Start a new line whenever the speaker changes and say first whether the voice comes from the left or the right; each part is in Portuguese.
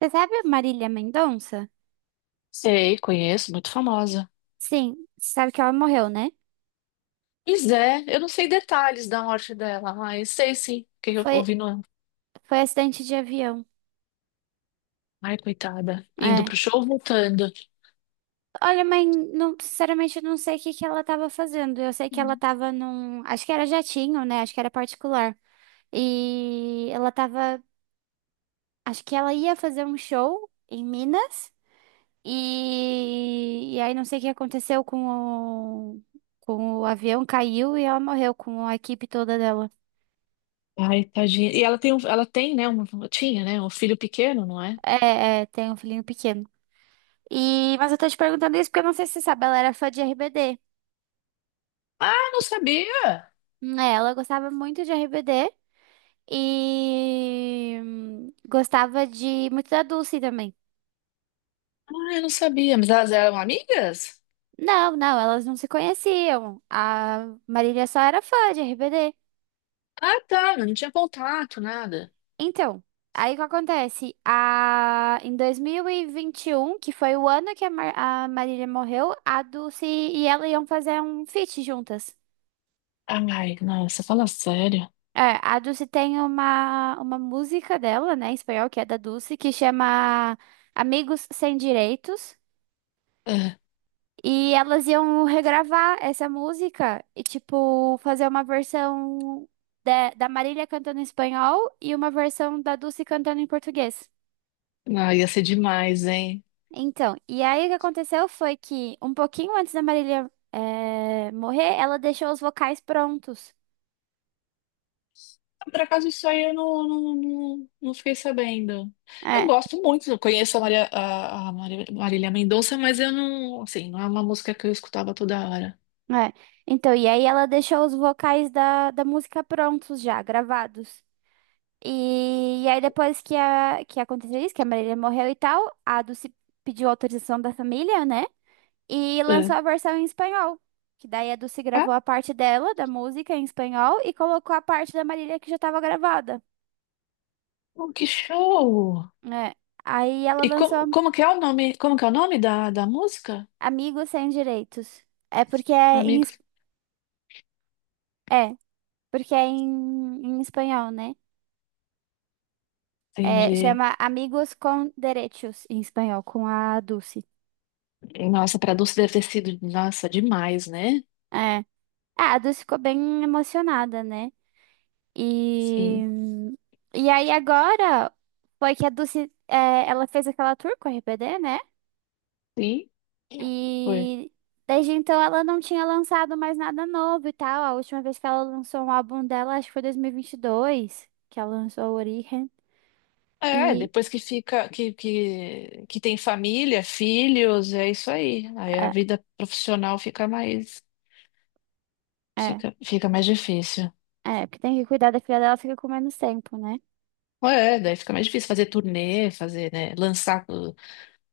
right: Você sabe a Marília Mendonça?
left: Sei, conheço, muito famosa.
right: Sim, você sabe que ela morreu, né?
left: Pois é, eu não sei detalhes da morte dela, mas sei sim, que eu
right: Foi,
left: ouvi no...
right: foi acidente de avião.
left: Ai, coitada, indo
right: É.
left: pro show, voltando.
right: Olha, mãe, não, sinceramente, eu não sei o que que ela tava fazendo. Eu sei que ela
left: Hum.
right: tava num. Acho que era jatinho, né? Acho que era particular. E ela tava. Acho que ela ia fazer um show em Minas. E aí não sei o que aconteceu o, com o avião, caiu e ela morreu com a equipe toda dela.
left: Ai, tadinha. E ela tem, um, ela tem, né, uma, tinha, né, um filho pequeno, não é?
right: É, é, tem um filhinho pequeno. E, mas eu tô te perguntando isso porque eu não sei se você sabe, ela era fã de RBD.
left: Ah, não sabia.
right: É, ela gostava muito de RBD e gostava de muito da Dulce também.
left: Ah, eu não sabia, mas elas eram amigas?
right: Não, não, elas não se conheciam. A Marília só era fã de RBD.
left: Ah, tá, não tinha contato, nada.
right: Então, aí o que acontece? Em 2021, que foi o ano que a Marília morreu, a Dulce e ela iam fazer um feat juntas.
left: Ai, nossa, fala sério.
right: É, a Dulce tem uma música dela, né, em espanhol, que é da Dulce, que chama Amigos Sem Direitos.
left: Ah,
right: E elas iam regravar essa música e, tipo, fazer uma versão da Marília cantando em espanhol e uma versão da Dulce cantando em português.
left: não, ia ser demais, hein?
right: Então, e aí o que aconteceu foi que, um pouquinho antes da Marília, morrer, ela deixou os vocais prontos.
left: Por acaso isso aí eu não, não fiquei sabendo. Eu
right: É,
left: gosto muito, eu conheço a Maria, a Maria- Marília Mendonça, mas eu não, assim, não é uma música que eu escutava toda hora.
right: é. Então, e aí ela deixou os vocais da música prontos já, gravados. E aí depois que aconteceu isso, que a Marília morreu e tal, a Dulce pediu autorização da família, né? E lançou
left: É.
right: a versão em espanhol. Que daí a Dulce
left: Ah,
right: gravou a parte dela, da música, em espanhol, e colocou a parte da Marília que já tava gravada.
left: que show!
right: É. Aí ela
left: E como,
right: lançou
left: como que é o nome, como que é o nome da música?
right: Amigos Sem Direitos. É porque é
left: Amigo,
right: é, em espanhol, né? É,
left: entendi.
right: chama Amigos con Derechos, em espanhol, com a Dulce.
left: Nossa, para Dulce deve ter sido, nossa, demais, né?
right: É. Ah, a Dulce ficou bem emocionada, né? E,
left: Sim.
right: e aí agora foi que a Dulce, ela fez aquela tour com a RBD, né?
left: Sim. Foi.
right: E desde então ela não tinha lançado mais nada novo e tal. A última vez que ela lançou um álbum dela, acho que foi 2022, que ela lançou o Origen.
left: É,
right: E
left: depois que fica, que tem família, filhos, é isso aí. Aí a
right: é,
left: vida profissional fica mais,
right: é,
left: fica, fica mais difícil.
right: Porque tem que cuidar da filha dela, fica com menos tempo, né?
left: É, daí fica mais difícil fazer turnê, fazer, né, lançar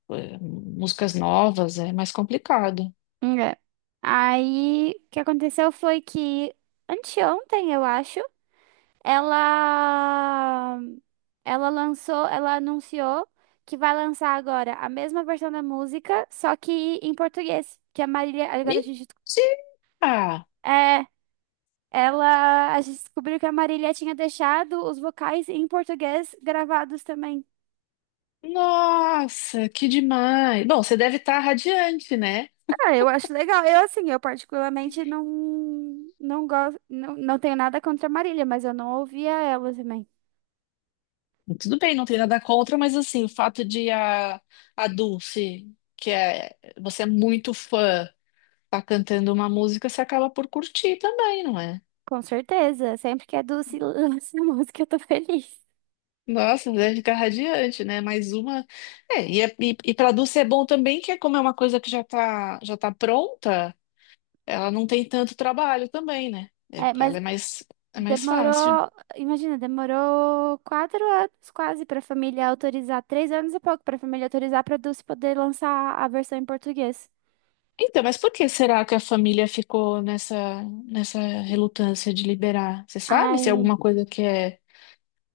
left: uh, músicas novas, é mais complicado.
right: É. Aí, o que aconteceu foi que anteontem, eu acho, ela ela anunciou que vai lançar agora a mesma versão da música, só que em português, que a Marília, agora
left: Mentira!
right: é, a gente descobriu que a Marília tinha deixado os vocais em português gravados também.
left: Nossa, que demais! Bom, você deve estar radiante, né?
right: Ah, eu acho legal. Assim, eu particularmente não gosto, não, não tenho nada contra a Marília, mas eu não ouvia ela também.
left: Tudo bem, não tem nada contra, mas assim, o fato de a Dulce, que é, você é muito fã, tá cantando uma música, você acaba por curtir também, não é?
right: Com certeza. Sempre que é doce lança música, eu tô feliz.
left: Nossa, deve ficar radiante, né? Mais uma. É, e, é- e para Dulce é bom também, que é como é uma coisa que já tá pronta, ela não tem tanto trabalho também, né? É,
right: É,
left: para ela
right: mas
left: é mais fácil.
right: demorou, imagina, demorou 4 anos quase pra família autorizar, 3 anos e pouco pra família autorizar pra Dulce poder lançar a versão em português.
left: Então, mas por que será que a família ficou nessa, nessa relutância de liberar? Você sabe se é
right: Ai,
left: alguma coisa que é,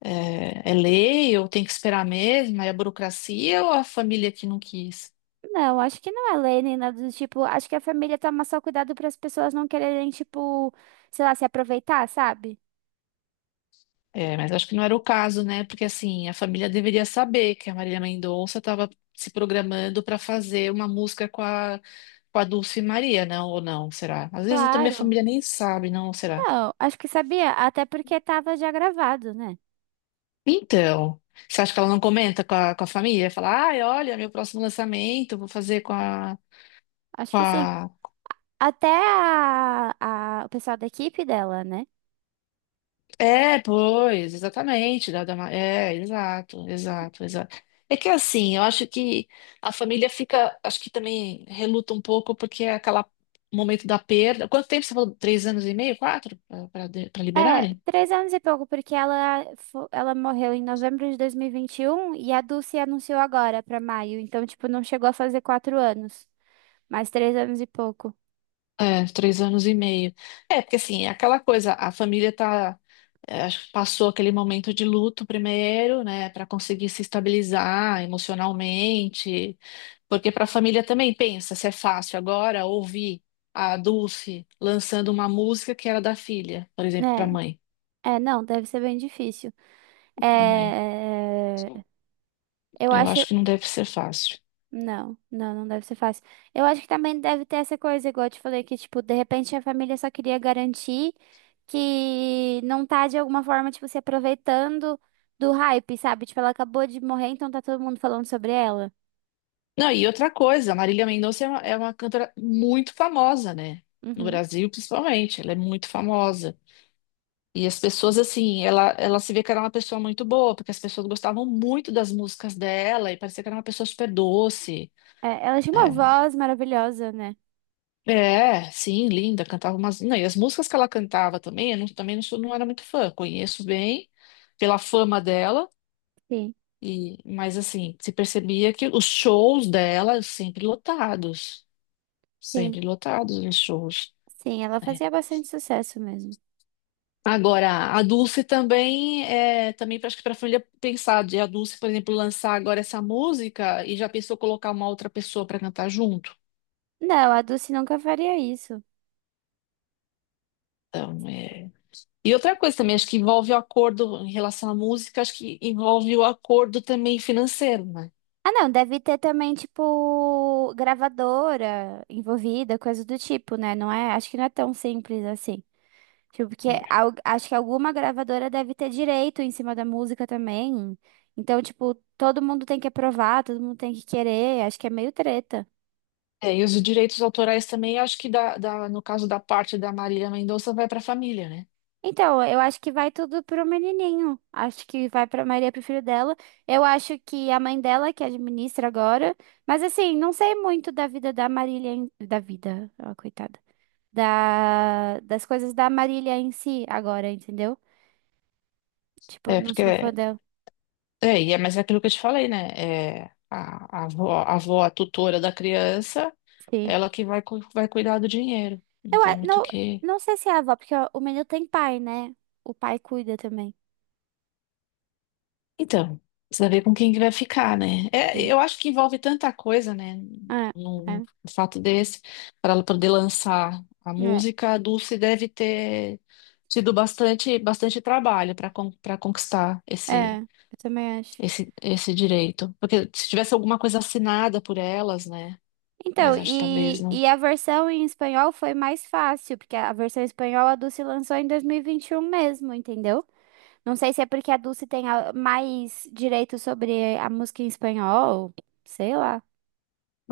left: é, é lei ou tem que esperar mesmo, é a burocracia ou a família que não quis?
right: não, acho que não é lei nem nada do tipo. Acho que a família toma só cuidado para as pessoas não quererem, tipo, sei lá, se aproveitar, sabe?
left: É, mas acho que não era o caso, né? Porque assim, a família deveria saber que a Marília Mendonça estava se programando para fazer uma música com a Dulce Maria, não? Ou não? Será? Às vezes também a
right: Claro.
left: família nem sabe, não? Será?
right: Não, acho que sabia, até porque tava já gravado, né?
left: Então, você acha que ela não comenta com a família? Fala, ai, olha, meu próximo lançamento, vou fazer com a,
right: Acho
left: com
right: que sim.
left: a...
right: Até o pessoal da equipe dela, né?
left: É, pois, exatamente. Da, da, ma- é, exato, exato, exato. É que assim, eu acho que a família fica, acho que também reluta um pouco porque é aquele momento da perda. Quanto tempo você falou? Três anos e meio, quatro? Para
right: É,
left: liberarem?
right: 3 anos e pouco, porque ela morreu em novembro de 2021 e vinte e um e a Dulce anunciou agora pra maio. Então, tipo, não chegou a fazer 4 anos, mas 3 anos e pouco.
left: É, três anos e meio. É, porque assim, é aquela coisa, a família tá, é, acho que passou aquele momento de luto primeiro, né, para conseguir se estabilizar emocionalmente, porque para a família também pensa se é fácil agora ouvir a Dulce lançando uma música que era da filha, por exemplo, para a
right: É,
left: mãe,
right: é, não, deve ser bem difícil.
left: né?
right: É, eu
left: Eu
right: acho.
left: acho que não deve ser fácil.
right: Não, não, não deve ser fácil. Eu acho que também deve ter essa coisa, igual eu te falei, que, tipo, de repente a família só queria garantir que não tá, de alguma forma, tipo, se aproveitando do hype, sabe? Tipo, ela acabou de morrer, então tá todo mundo falando sobre ela.
left: Não, e outra coisa, a Marília Mendonça é uma cantora muito famosa, né? No
right: Uhum.
left: Brasil, principalmente, ela é muito famosa. E as pessoas, assim, ela se vê que era uma pessoa muito boa, porque as pessoas gostavam muito das músicas dela e parecia que era uma pessoa super doce.
right: É, ela tinha uma
left: É,
right: voz maravilhosa, né?
left: é sim, linda, cantava umas. Não, e as músicas que ela cantava também, eu não, também não, sou, não era muito fã, conheço bem pela fama dela,
right: Sim,
left: e mas assim, se percebia que os shows dela
right: sim,
left: sempre lotados os shows.
right: sim, ela
left: Né?
right: fazia bastante sucesso mesmo.
left: Agora, a Dulce também é também acho que para a família pensar de a Dulce, por exemplo, lançar agora essa música e já pensou colocar uma outra pessoa para cantar junto.
right: Não, a Dulce nunca faria isso.
left: Então, é... E outra coisa também, acho que envolve o acordo em relação à música, acho que envolve o acordo também financeiro, né?
right: Ah, não, deve ter também, tipo, gravadora envolvida, coisa do tipo, né? Não é, acho que não é tão simples assim. Tipo, porque acho que alguma gravadora deve ter direito em cima da música também. Então, tipo, todo mundo tem que aprovar, todo mundo tem que querer, acho que é meio treta.
left: É, e os direitos autorais também, acho que da, da- no caso da parte da Marília Mendonça vai para a família, né?
right: Então, eu acho que vai tudo pro menininho. Acho que vai pra Maria, pro filho dela. Eu acho que a mãe dela que administra agora. Mas assim, não sei muito da vida da Marília, da vida, ó, coitada, das coisas da Marília em si agora, entendeu? Tipo,
left: É,
right: não sou fã
left: porque.
right: dela.
left: É, e é, mas é aquilo que eu te falei, né? É, a avó, a avó, a tutora da criança.
right: Sim.
left: Ela que vai, cu- vai cuidar do dinheiro. Não
right: Eu
left: tem
right: a-
left: muito o
right: não,
left: que.
right: não sei se é a avó, porque o menino tem pai, né? O pai cuida também.
left: Então, precisa ver com quem que vai ficar, né? É,
right: Hum.
left: eu acho que envolve tanta coisa, né?
right: É, é,
left: Num fato desse, para ela poder lançar a
right: é,
left: música, a Dulce deve ter tido bastante, bastante trabalho para para conquistar
right: é,
left: esse,
right: eu também acho.
left: esse, esse direito. Porque se tivesse alguma coisa assinada por elas, né?
right: Então,
left: Mas acho que talvez
right: e,
left: não.
right: e a versão em espanhol foi mais fácil, porque a versão em espanhol a Dulce lançou em 2021 mesmo, entendeu? Não sei se é porque a Dulce tem mais direito sobre a música em espanhol, sei lá.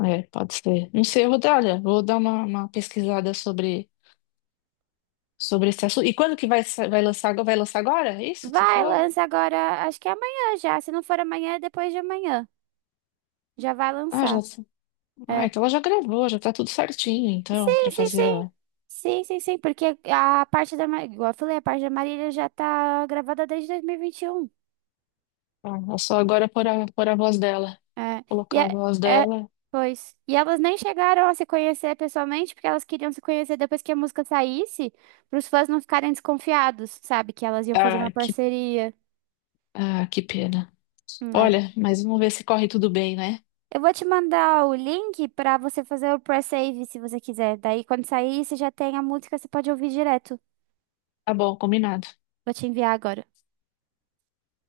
left: É, pode ser. Não sei, eu vou dar, olha, vou dar uma pesquisada sobre sobre esse assunto. E quando que vai, sa- vai lançar, agora- vai lançar agora? É isso que você
right: Vai,
left: falou?
right: lança agora, acho que é amanhã já. Se não for amanhã, é depois de amanhã. Já vai
left: Ah, já,
right: lançar.
left: ah,
right: É.
left: então ela já gravou, já tá tudo certinho, então,
right: Sim,
left: para
right: sim,
left: fazer
right: sim. Sim, sim, sim, porque a parte da, Ma- igual eu falei, a parte da Marília já tá gravada desde 2021.
left: a- é só agora pôr a, pôr a voz dela,
right: É. E
left: colocar
right: é,
left: a voz
right: é,
left: dela.
right: Pois. E elas nem chegaram a se conhecer pessoalmente, porque elas queriam se conhecer depois que a música saísse, para os fãs não ficarem desconfiados, sabe? Que elas iam fazer uma
left: Ah, que,
right: parceria.
left: ah, que pena.
right: É.
left: Olha, mas vamos ver se corre tudo bem, né?
right: Eu vou te mandar o link pra você fazer o pré-save se você quiser. Daí, quando sair, você já tem a música, você pode ouvir direto.
left: Tá bom, combinado.
right: Vou te enviar agora.